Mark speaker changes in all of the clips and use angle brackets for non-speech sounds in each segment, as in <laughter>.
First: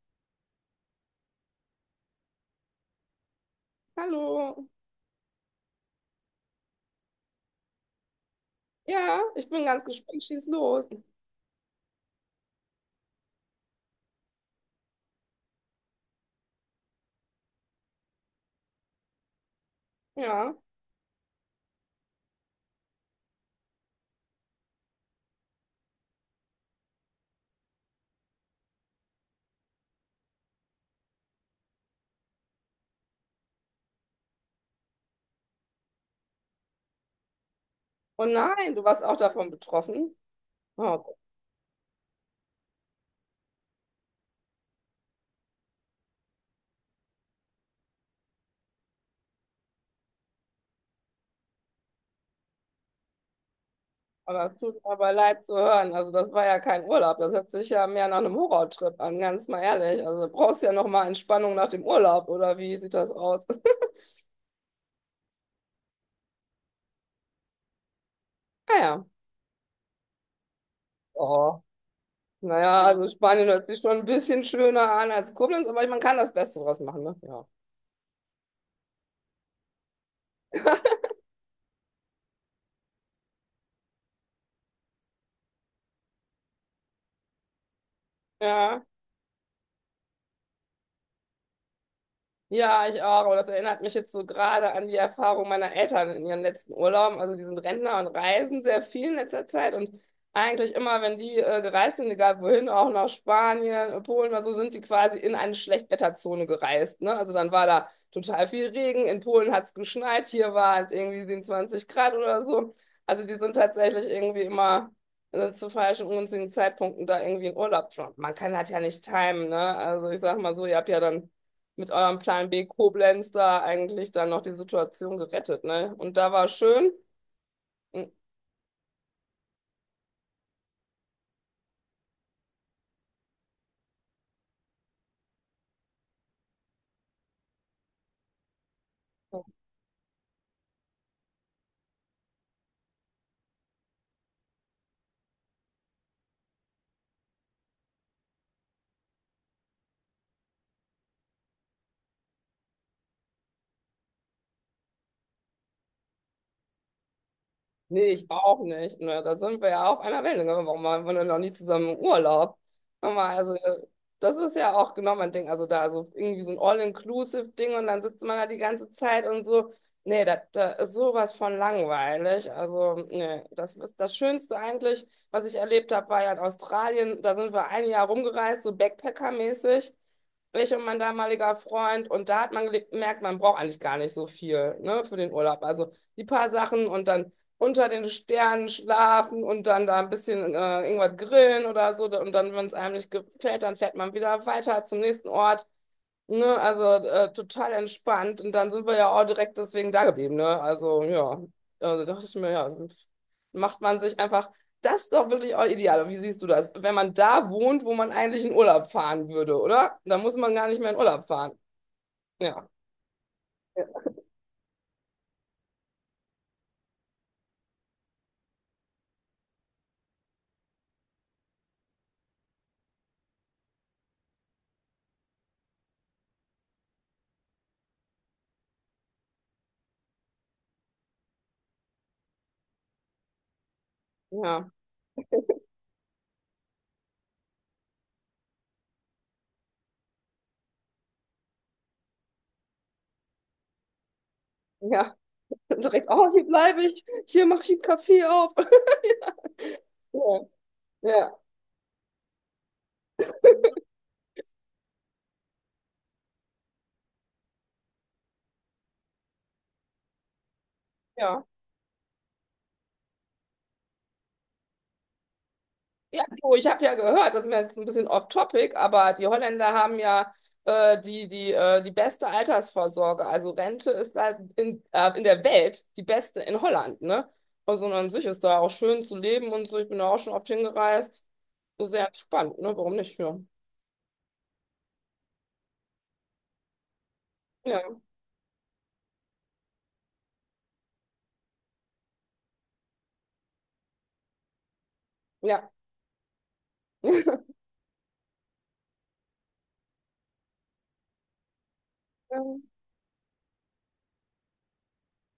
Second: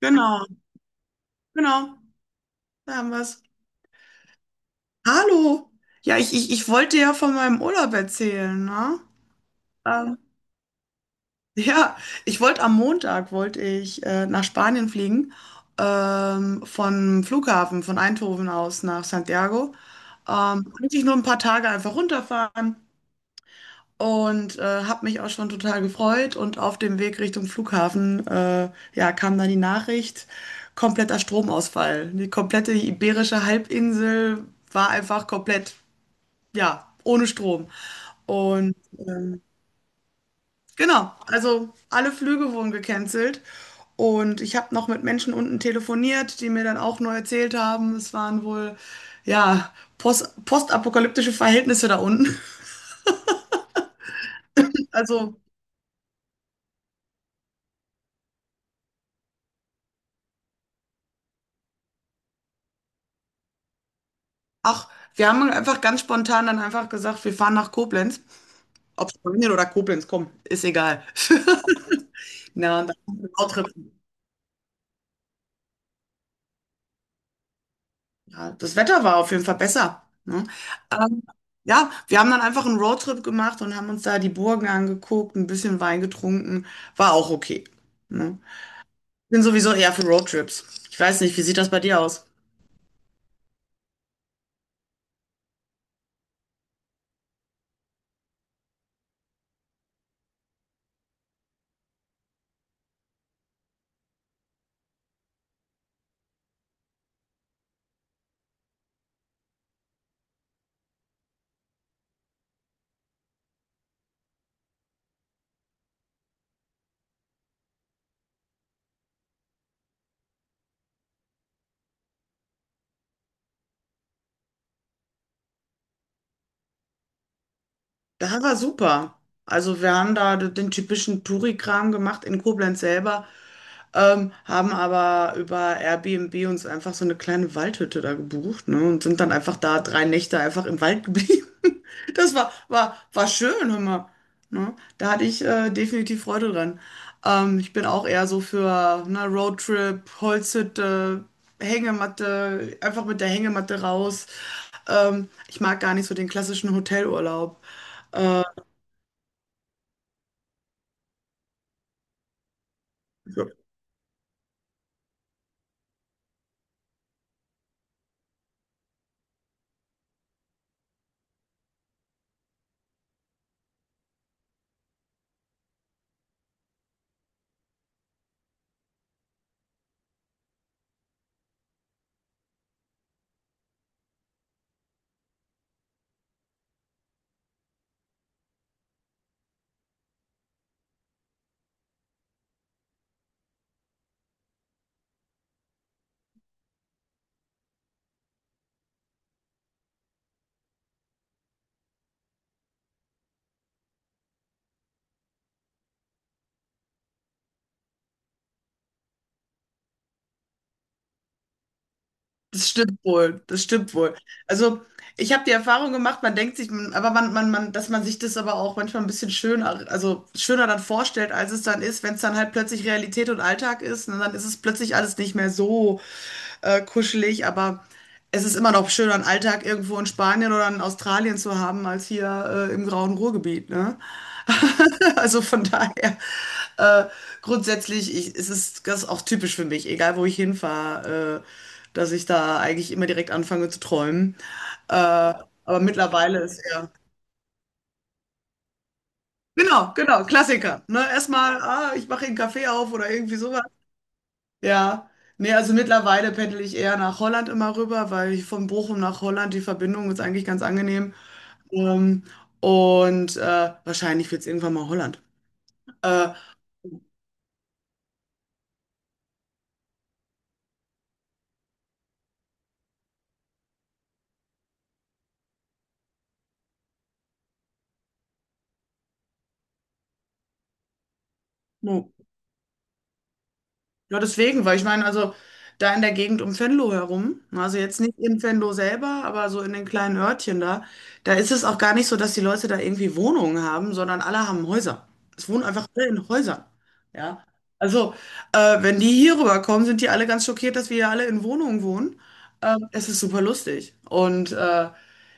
Speaker 1: Genau, genau, da haben wir's.
Speaker 2: Hallo.
Speaker 1: Hallo! Ja, ich wollte ja von meinem Urlaub erzählen, ne?
Speaker 2: Ja, ich bin ganz
Speaker 1: Ähm,
Speaker 2: gespannt. Schieß los.
Speaker 1: <laughs> ja, ich wollte am Montag, wollte ich nach Spanien fliegen, vom Flughafen, von Eindhoven aus nach Santiago.
Speaker 2: Ja.
Speaker 1: Eigentlich nur ein paar Tage einfach runterfahren. Und habe mich auch schon total gefreut. Und auf dem Weg Richtung Flughafen ja, kam dann die Nachricht, kompletter Stromausfall. Die komplette Iberische Halbinsel war einfach komplett, ja, ohne Strom.
Speaker 2: Oh nein,
Speaker 1: Und
Speaker 2: du warst auch davon betroffen. Oh
Speaker 1: genau,
Speaker 2: Gott,
Speaker 1: also alle Flüge wurden gecancelt. Und ich habe noch mit Menschen unten telefoniert, die mir dann auch nur erzählt haben, es waren wohl, ja, postapokalyptische Verhältnisse da unten. <laughs>
Speaker 2: aber das tut mir aber
Speaker 1: Also
Speaker 2: leid zu hören. Also das war ja kein Urlaub. Das hört sich ja mehr nach einem Horrortrip an, ganz mal ehrlich. Also du brauchst ja noch mal Entspannung nach dem Urlaub, oder wie sieht das aus? <laughs>
Speaker 1: Ach, wir haben einfach ganz spontan dann einfach gesagt, wir fahren nach Koblenz.
Speaker 2: Naja.
Speaker 1: Ob Spanien oder Koblenz, komm, ist egal.
Speaker 2: Oh.
Speaker 1: <laughs> Na,
Speaker 2: Naja,
Speaker 1: und dann
Speaker 2: also
Speaker 1: haben wir einen
Speaker 2: Spanien hört
Speaker 1: Roadtrip.
Speaker 2: sich schon ein bisschen schöner an als Koblenz, aber man kann das Beste draus machen, ne? Ja.
Speaker 1: Ja, das Wetter war auf jeden Fall besser. Ne? Ähm, ja, wir haben dann einfach einen Roadtrip gemacht und haben uns da die Burgen angeguckt, ein bisschen Wein getrunken. War auch okay. Ne?
Speaker 2: Ja.
Speaker 1: Bin sowieso eher für Roadtrips. Ich weiß nicht, wie sieht das bei dir aus?
Speaker 2: Ja, ich auch. Und das erinnert mich jetzt so gerade an die Erfahrung meiner Eltern in ihren letzten Urlauben. Also die sind Rentner und reisen sehr viel in letzter Zeit. Und eigentlich immer, wenn die gereist sind, egal wohin, auch nach Spanien, Polen oder so, sind die quasi in eine Schlechtwetterzone gereist. Ne? Also dann war da total viel Regen. In Polen hat es geschneit. Hier waren irgendwie 27 Grad oder so. Also die sind tatsächlich irgendwie immer zu falschen, ungünstigen Zeitpunkten da irgendwie in Urlaub. Man kann das ja nicht timen. Ne? Also ich sag mal so, ihr habt ja dann mit eurem Plan B Koblenz da eigentlich dann noch die Situation gerettet, ne? Und da war schön. Mm,
Speaker 1: Das war super. Also wir haben da den typischen Touri-Kram gemacht in Koblenz selber, haben aber über Airbnb uns einfach so eine kleine Waldhütte da gebucht, ne, und sind dann einfach da 3 Nächte einfach im Wald geblieben. <laughs> Das war schön, hör mal. Ne? Da hatte ich definitiv Freude dran. Ich bin auch eher so für ne, Roadtrip, Holzhütte, Hängematte, einfach mit der Hängematte raus. Ich mag gar nicht so den klassischen Hotelurlaub.
Speaker 2: nee, ich
Speaker 1: Äh,
Speaker 2: auch nicht. Ne? Da sind wir ja auf einer Wellenlänge. Warum waren wir denn noch nie zusammen im Urlaub? Sag mal,
Speaker 1: Ja.
Speaker 2: also, das ist ja auch genau mein Ding. Also da so irgendwie so ein All-Inclusive-Ding und dann sitzt man da die ganze Zeit und so. Nee, das, das ist sowas von langweilig. Also, nee, das ist das Schönste eigentlich, was ich erlebt habe, war ja in Australien. Da sind wir ein Jahr rumgereist, so Backpacker-mäßig. Ich und mein damaliger Freund. Und da hat man gemerkt, man braucht eigentlich gar nicht so viel, ne, für den Urlaub. Also die paar Sachen und dann unter den Sternen schlafen und dann da ein bisschen irgendwas grillen oder so. Und dann, wenn es einem nicht gefällt, dann fährt man wieder weiter zum nächsten Ort. Ne? Also total entspannt. Und dann sind wir ja auch direkt deswegen da geblieben. Ne? Also ja, also dachte ich mir, ja, also macht man sich einfach. Das ist doch wirklich auch ideal. Wie siehst du das? Wenn man da wohnt, wo man eigentlich in Urlaub fahren würde, oder? Dann muss man gar nicht mehr in Urlaub fahren. Ja,
Speaker 1: Das stimmt wohl, das stimmt wohl. Also, ich habe die Erfahrung gemacht, man denkt sich, aber man, dass man sich das aber auch manchmal ein bisschen schöner, also schöner dann vorstellt, als es dann ist, wenn es dann halt plötzlich Realität und Alltag ist, ne, dann ist es plötzlich alles nicht mehr so kuschelig, aber es ist immer noch schöner, einen Alltag irgendwo in Spanien oder in Australien zu haben, als hier im grauen Ruhrgebiet, ne?
Speaker 2: ja,
Speaker 1: <laughs> Also von daher, äh, grundsätzlich ich, es ist das ist auch typisch für mich, egal wo ich hinfahre, dass ich da eigentlich immer direkt anfange zu träumen. Äh,
Speaker 2: ja. <laughs>
Speaker 1: aber
Speaker 2: Direkt, oh,
Speaker 1: mittlerweile
Speaker 2: hier
Speaker 1: ist
Speaker 2: bleibe
Speaker 1: ja.
Speaker 2: ich, hier mache ich einen Kaffee auf. <laughs>
Speaker 1: Genau, genau,
Speaker 2: Ja,
Speaker 1: Klassiker. Ne?
Speaker 2: ja.
Speaker 1: Erstmal, ah, ich mache einen Kaffee auf oder irgendwie sowas. Ja. Nee, also mittlerweile pendel ich eher nach Holland immer rüber, weil ich von Bochum nach Holland, die Verbindung ist eigentlich ganz angenehm.
Speaker 2: Ja.
Speaker 1: Ähm, und wahrscheinlich wird es irgendwann mal Holland.
Speaker 2: Ja,
Speaker 1: Äh,
Speaker 2: du, ich habe ja gehört, das ist mir jetzt ein bisschen off-topic, aber die Holländer haben ja die beste Altersvorsorge. Also Rente ist da in der Welt die beste in Holland, ne? Also und an sich ist da auch schön zu leben und so. Ich bin da auch schon oft hingereist. So
Speaker 1: so.
Speaker 2: sehr entspannt, ne? Warum nicht? Ja.
Speaker 1: Ja, deswegen, weil ich meine, also da in der Gegend um Venlo herum, also jetzt nicht in Venlo selber, aber so in den kleinen Örtchen da, da ist es auch gar nicht so, dass die Leute da irgendwie Wohnungen haben, sondern alle haben Häuser. Es wohnen
Speaker 2: Ja.
Speaker 1: einfach alle in Häusern. Ja. Also, wenn die hier rüberkommen, sind die alle ganz schockiert, dass wir hier alle in Wohnungen wohnen.
Speaker 2: Ja.
Speaker 1: Es ist super lustig. Und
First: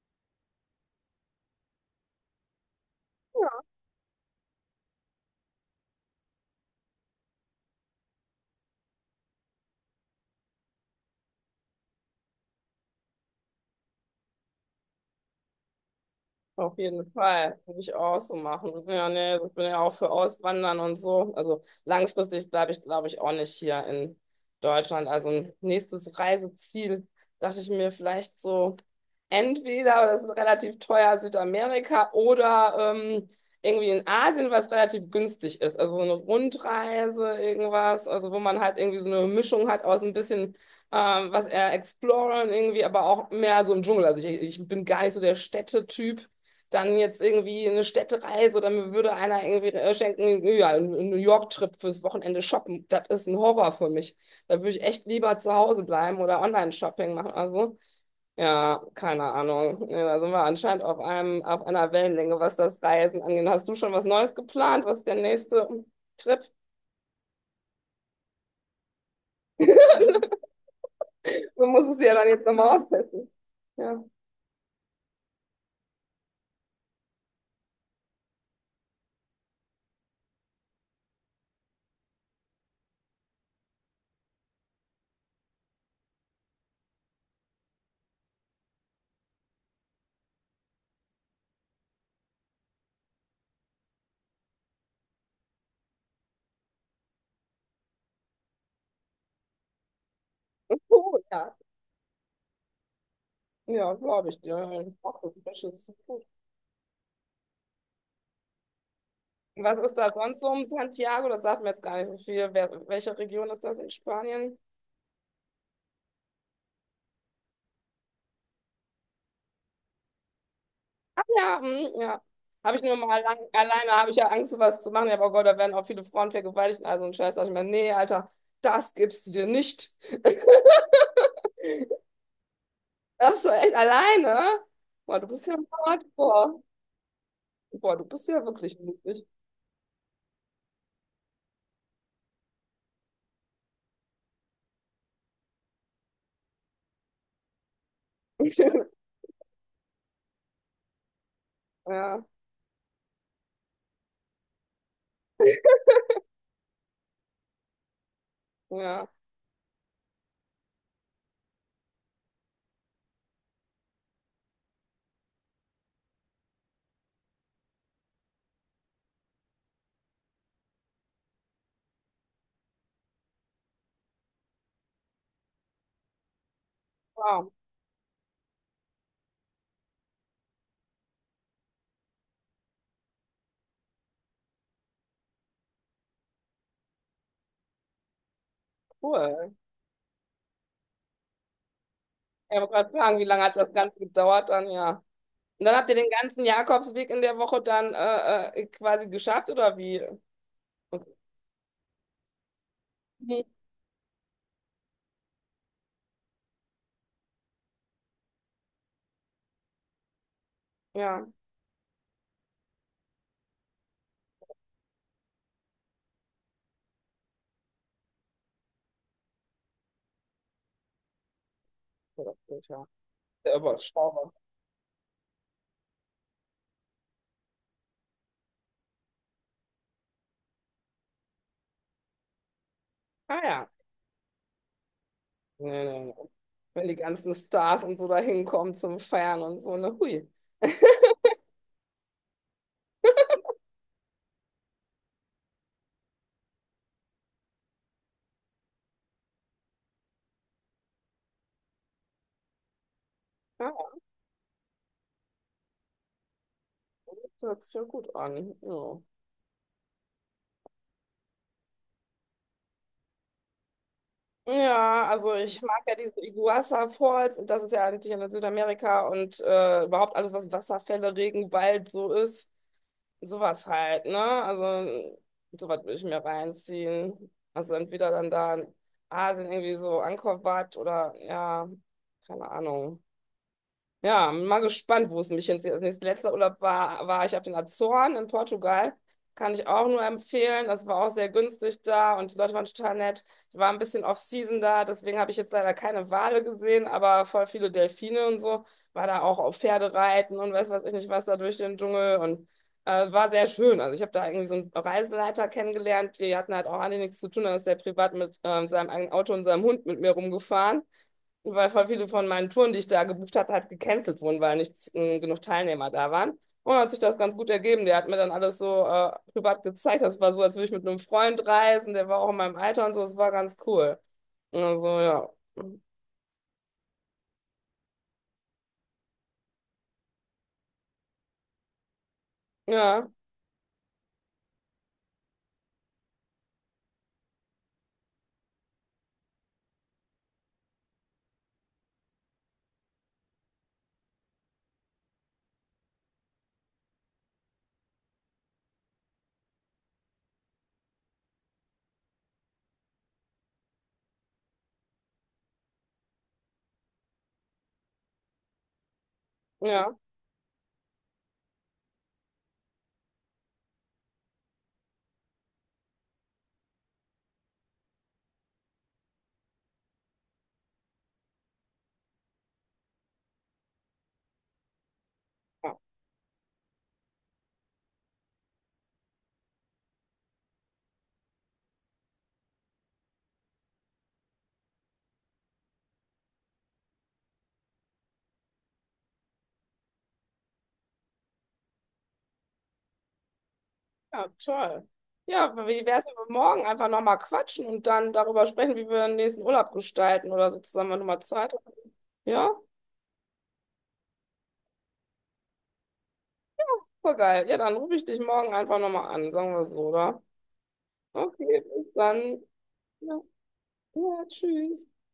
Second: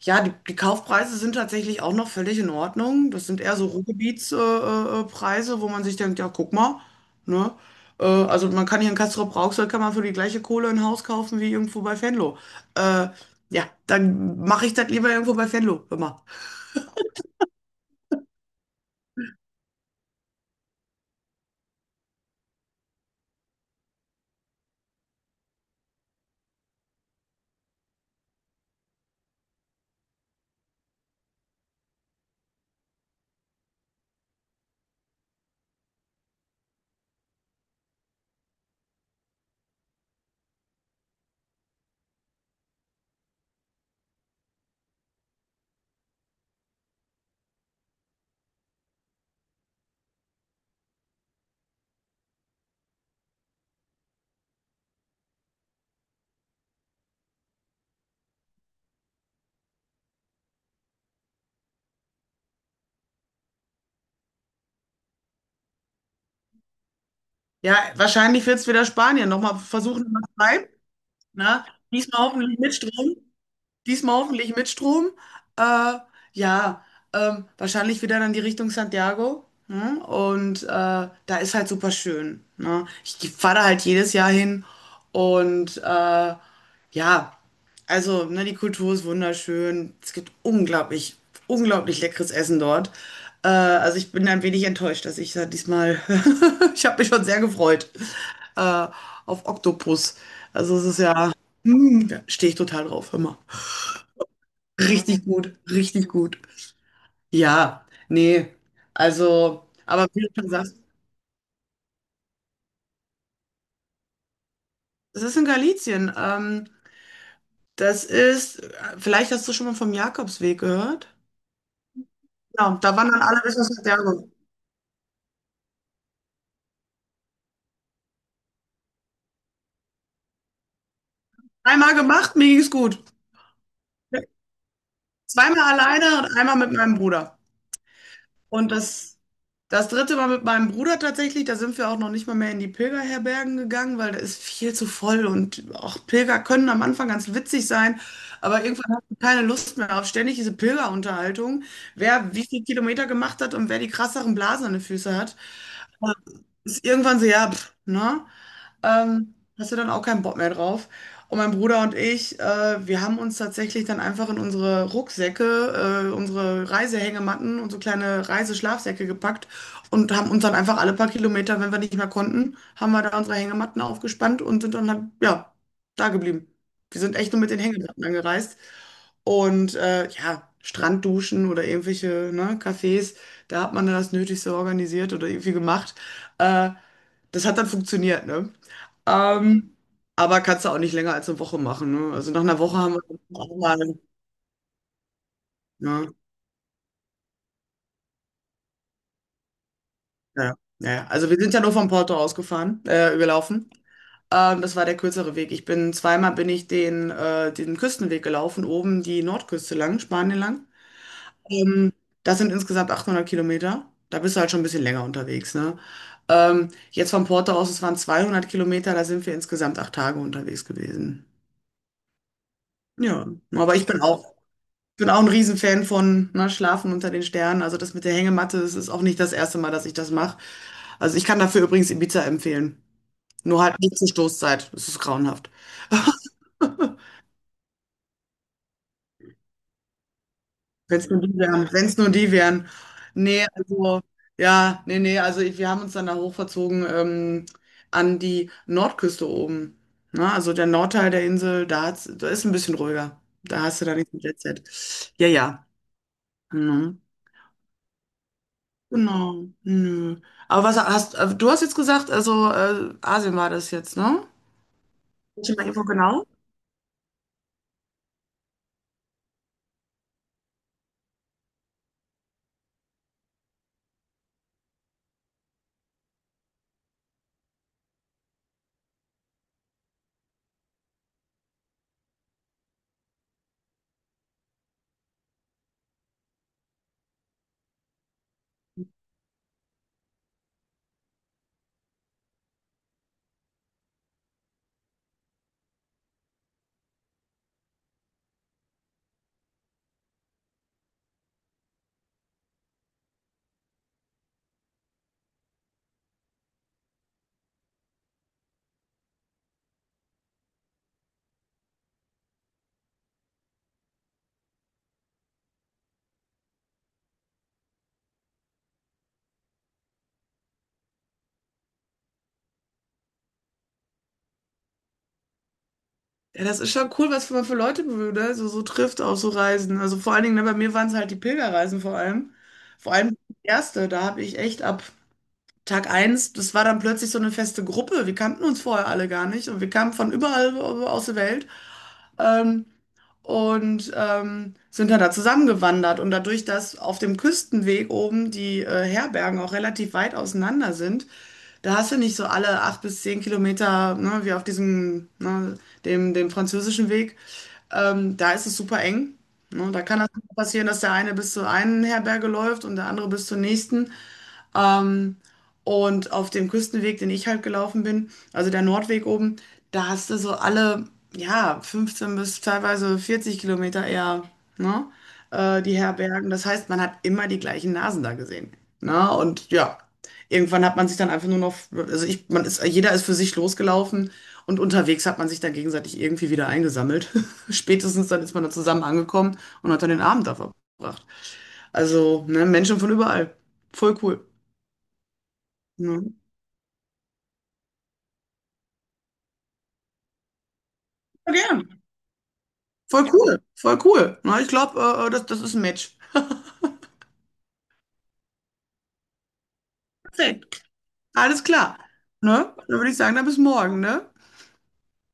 Speaker 1: ja, die Kaufpreise sind tatsächlich auch noch völlig in Ordnung. Das sind eher so Ruhrgebietspreise, Preise, wo man sich denkt, ja, guck mal, ne? Also man kann hier in Castrop-Rauxel kann man für die gleiche Kohle ein Haus kaufen wie irgendwo bei Venlo. Äh, ja, dann mache ich das lieber irgendwo bei Venlo, hör mal.
Speaker 2: Auf jeden Fall. Würde ich auch so machen. Ja, nee, ich bin ja auch für Auswandern und so. Also langfristig bleibe ich, glaube ich, auch nicht hier in Deutschland. Also ein nächstes Reiseziel dachte ich mir vielleicht so, entweder, aber das ist relativ teuer, Südamerika oder irgendwie in Asien, was relativ günstig ist. Also so eine Rundreise, irgendwas, also wo man halt irgendwie so eine Mischung hat aus ein bisschen was eher exploren irgendwie, aber auch mehr so im Dschungel. Also ich bin gar nicht so der Städtetyp dann jetzt irgendwie eine Städtereise oder mir würde einer irgendwie schenken, ja, ein New York-Trip fürs Wochenende shoppen. Das ist ein Horror für mich. Da würde ich echt lieber zu Hause bleiben oder Online-Shopping machen. Also, ja, keine Ahnung. Nee, da sind wir anscheinend auf einem, auf einer Wellenlänge, was das Reisen angeht. Hast du schon was Neues geplant? Was ist der nächste Trip?
Speaker 1: Ja, wahrscheinlich wird es wieder Spanien. Nochmal versuchen, was
Speaker 2: <laughs>
Speaker 1: bleibt. Ne?
Speaker 2: Du musst es ja
Speaker 1: Diesmal
Speaker 2: dann jetzt
Speaker 1: hoffentlich mit
Speaker 2: nochmal
Speaker 1: Strom.
Speaker 2: austesten. Ja.
Speaker 1: Diesmal hoffentlich mit Strom. Äh, ja, wahrscheinlich wieder dann die Richtung Santiago. Ne? Und da ist halt super schön. Ne? Ich fahre da halt jedes Jahr hin. Und ja, also ne, die Kultur ist wunderschön. Es gibt unglaublich, unglaublich leckeres Essen dort. Also ich bin ein wenig enttäuscht, dass ich da diesmal, <laughs> ich habe mich schon sehr gefreut äh, auf Oktopus. Also es ist
Speaker 2: Oh,
Speaker 1: ja,
Speaker 2: ja.
Speaker 1: stehe ich total drauf, immer.
Speaker 2: Ja, glaube ich dir. Ja, ich
Speaker 1: Richtig
Speaker 2: hoffe,
Speaker 1: gut,
Speaker 2: das ist
Speaker 1: richtig
Speaker 2: cool.
Speaker 1: gut. Ja, nee, also,
Speaker 2: Was ist
Speaker 1: aber
Speaker 2: da
Speaker 1: wie du
Speaker 2: sonst so
Speaker 1: schon
Speaker 2: um
Speaker 1: sagst,
Speaker 2: Santiago? Das sagt mir jetzt gar nicht so viel. Wer, welche Region ist das in Spanien?
Speaker 1: es ist in Galizien. Das ist, vielleicht hast du schon mal vom Jakobsweg gehört.
Speaker 2: Ach ja, hm, ja. Habe
Speaker 1: Ja,
Speaker 2: ich nur
Speaker 1: da
Speaker 2: mal
Speaker 1: wandern
Speaker 2: lang,
Speaker 1: alle bis nach
Speaker 2: alleine, habe ich ja
Speaker 1: Santiago.
Speaker 2: Angst, sowas zu machen. Ja, aber Gott, da werden auch viele Frauen vergewaltigt. Also ein Scheiß, sag ich mir, nee, Alter, das gibst du dir nicht. <laughs>
Speaker 1: Einmal gemacht, mir ging's gut.
Speaker 2: Ach so, echt alleine? Boah, du bist ja
Speaker 1: Zweimal alleine und einmal
Speaker 2: hardcore.
Speaker 1: mit meinem Bruder.
Speaker 2: Boah, du bist ja
Speaker 1: Und
Speaker 2: wirklich
Speaker 1: das,
Speaker 2: mutig.
Speaker 1: das dritte Mal mit meinem Bruder tatsächlich, da sind wir auch noch nicht mal mehr in die Pilgerherbergen gegangen, weil da ist viel zu voll und auch Pilger können am Anfang ganz witzig sein, aber irgendwann hast
Speaker 2: <laughs>
Speaker 1: du keine Lust mehr auf ständig diese Pilgerunterhaltung,
Speaker 2: Ja,
Speaker 1: wer wie viele Kilometer gemacht hat und wer die krasseren Blasen an den Füßen hat. Also ist irgendwann so, ja, pff, ne?
Speaker 2: ja.
Speaker 1: Hast du dann auch keinen Bock mehr drauf. Und mein Bruder und ich, wir haben uns tatsächlich dann einfach in unsere Rucksäcke, unsere Reisehängematten und so kleine Reiseschlafsäcke gepackt und haben uns dann einfach alle paar Kilometer, wenn wir nicht mehr konnten, haben wir da unsere Hängematten aufgespannt und sind dann halt, ja, da geblieben. Wir sind echt nur mit
Speaker 2: Wow,
Speaker 1: den Hängematten angereist. Und ja, Strandduschen oder irgendwelche, ne, Cafés, da hat man dann das Nötigste organisiert oder irgendwie gemacht. Äh, Das hat dann funktioniert, ne?
Speaker 2: cool.
Speaker 1: Ähm, aber kannst du auch nicht länger als eine Woche machen, ne? Also, nach
Speaker 2: Ja,
Speaker 1: einer
Speaker 2: ich wollte
Speaker 1: Woche
Speaker 2: gerade
Speaker 1: haben wir
Speaker 2: fragen,
Speaker 1: uns
Speaker 2: wie lange hat
Speaker 1: auch
Speaker 2: das
Speaker 1: mal
Speaker 2: Ganze
Speaker 1: ne?
Speaker 2: gedauert dann? Ja. Und dann habt ihr
Speaker 1: Ja,
Speaker 2: den
Speaker 1: ja.
Speaker 2: ganzen Jakobsweg in der Woche dann quasi geschafft, oder wie?
Speaker 1: Ja,
Speaker 2: Und,
Speaker 1: ja. Also, wir sind ja nur von Porto ausgefahren
Speaker 2: mhm.
Speaker 1: gelaufen. Das war der kürzere Weg. Ich bin zweimal bin ich den Küstenweg gelaufen, oben die Nordküste lang, Spanien lang.
Speaker 2: Ja,
Speaker 1: Ähm, Das sind insgesamt 800 Kilometer. Da bist du halt schon ein bisschen länger unterwegs, ne? Jetzt von Porto aus, es waren 200 Kilometer, da sind wir insgesamt 8 Tage unterwegs gewesen.
Speaker 2: ja, das geht ja.
Speaker 1: Ja,
Speaker 2: Sehr
Speaker 1: aber ich bin auch
Speaker 2: überschaubar.
Speaker 1: Ich bin auch ein Riesenfan von ne, Schlafen unter den Sternen. Also das mit der Hängematte, das ist auch nicht das erste Mal, dass ich das mache. Also ich kann dafür übrigens Ibiza empfehlen.
Speaker 2: Ah
Speaker 1: Nur
Speaker 2: ja.
Speaker 1: halt nicht zur Stoßzeit. Das ist grauenhaft.
Speaker 2: Nee, nee, nee.
Speaker 1: <laughs>
Speaker 2: Wenn die ganzen Stars und so da hinkommen zum Feiern und so, ne, hui.
Speaker 1: Wenn es nur die wären. Wenn es nur die wären. Nee, also, ja, nee, nee, also ich, wir haben uns dann da hochverzogen an die Nordküste oben. Na, also der Nordteil der Insel, da, hat's, da ist ein bisschen ruhiger. Da
Speaker 2: Ja,
Speaker 1: hast du da nichts mit Jet Set. Ja, ja. Mhm.
Speaker 2: das hört sich ja gut an. Ja.
Speaker 1: Genau, nö. Aber was hast du hast jetzt gesagt, also Asien war das jetzt, ne?
Speaker 2: Ja, also
Speaker 1: Ich
Speaker 2: ich
Speaker 1: meine,
Speaker 2: mag
Speaker 1: wo
Speaker 2: ja diese
Speaker 1: genau?
Speaker 2: Iguazu Falls und das ist ja eigentlich in Südamerika und überhaupt alles, was Wasserfälle, Regenwald so ist. Sowas halt, ne? Also, sowas würde ich mir reinziehen. Also, entweder dann da in Asien irgendwie so Angkor Wat oder, ja, keine Ahnung. Ja, bin mal gespannt, wo es mich hinzieht. Das nächste letzte Urlaub war, ich auf den Azoren in Portugal. Kann ich auch nur empfehlen. Das war auch sehr günstig da und die Leute waren total nett. Ich war ein bisschen off-season da, deswegen habe ich jetzt leider keine Wale gesehen, aber voll viele Delfine und so. War da auch auf Pferdereiten und weiß was ich nicht was da durch den Dschungel und war sehr schön. Also ich habe da irgendwie so einen Reiseleiter kennengelernt. Die hatten halt auch alle nichts zu tun. Da ist der privat mit seinem eigenen Auto und seinem Hund mit mir rumgefahren weil voll viele von meinen Touren, die ich da gebucht hatte, halt gecancelt wurden, weil nicht genug Teilnehmer da waren. Und hat sich das ganz gut ergeben. Der hat mir dann alles so privat gezeigt. Das war so, als würde ich mit einem Freund reisen. Der war auch in meinem Alter und so. Es war ganz cool. Also, ja.
Speaker 1: Ja, das ist schon cool, was man für Leute ne? so trifft auf so Reisen. Also vor allen Dingen, ne, bei mir waren es halt die Pilgerreisen vor allem. Vor
Speaker 2: Ja,
Speaker 1: allem die erste, da habe ich echt ab Tag eins, das war dann plötzlich so eine feste Gruppe. Wir kannten uns vorher alle gar nicht und wir kamen von überall aus der Welt. Ähm, und sind dann da zusammengewandert. Und dadurch, dass auf dem Küstenweg oben die Herbergen auch relativ weit auseinander sind, da hast du nicht so alle 8 bis 10 Kilometer, ne, wie auf diesem, ne, dem französischen Weg. Da ist es super eng. Ne, da
Speaker 2: ja.
Speaker 1: kann das passieren, dass der eine bis zur einen Herberge läuft und der andere bis zur nächsten. Ähm, und auf dem Küstenweg, den ich halt gelaufen bin, also der Nordweg oben, da hast du so alle, ja, 15 bis teilweise 40 Kilometer eher, ne,
Speaker 2: Ja,
Speaker 1: die Herbergen. Das heißt, man hat immer die gleichen Nasen da gesehen. Ne? Und ja, irgendwann hat man sich dann einfach nur noch, also ich, man ist, jeder ist für sich losgelaufen und unterwegs hat man sich dann gegenseitig irgendwie wieder eingesammelt. <laughs> Spätestens dann ist man dann zusammen angekommen und hat dann den Abend da verbracht. Also, ne, Menschen von überall. Voll cool.
Speaker 2: ja, toll. Ja, wie wäre
Speaker 1: Ne?
Speaker 2: es, wenn wir morgen einfach nochmal quatschen und dann darüber sprechen, wie wir den nächsten Urlaub gestalten oder so zusammen, wenn du mal
Speaker 1: Voll
Speaker 2: Zeit
Speaker 1: gern.
Speaker 2: hast? Ja,
Speaker 1: Voll cool. Voll cool. Na, ich glaube, das ist ein Match.
Speaker 2: voll geil. Ja, dann rufe ich dich morgen einfach nochmal an, sagen wir so, oder?
Speaker 1: Perfekt. Alles
Speaker 2: Okay,
Speaker 1: klar.
Speaker 2: bis dann.
Speaker 1: Ne? Dann würde ich sagen,
Speaker 2: Ja.
Speaker 1: dann bis morgen, ne?
Speaker 2: Ja, tschüss.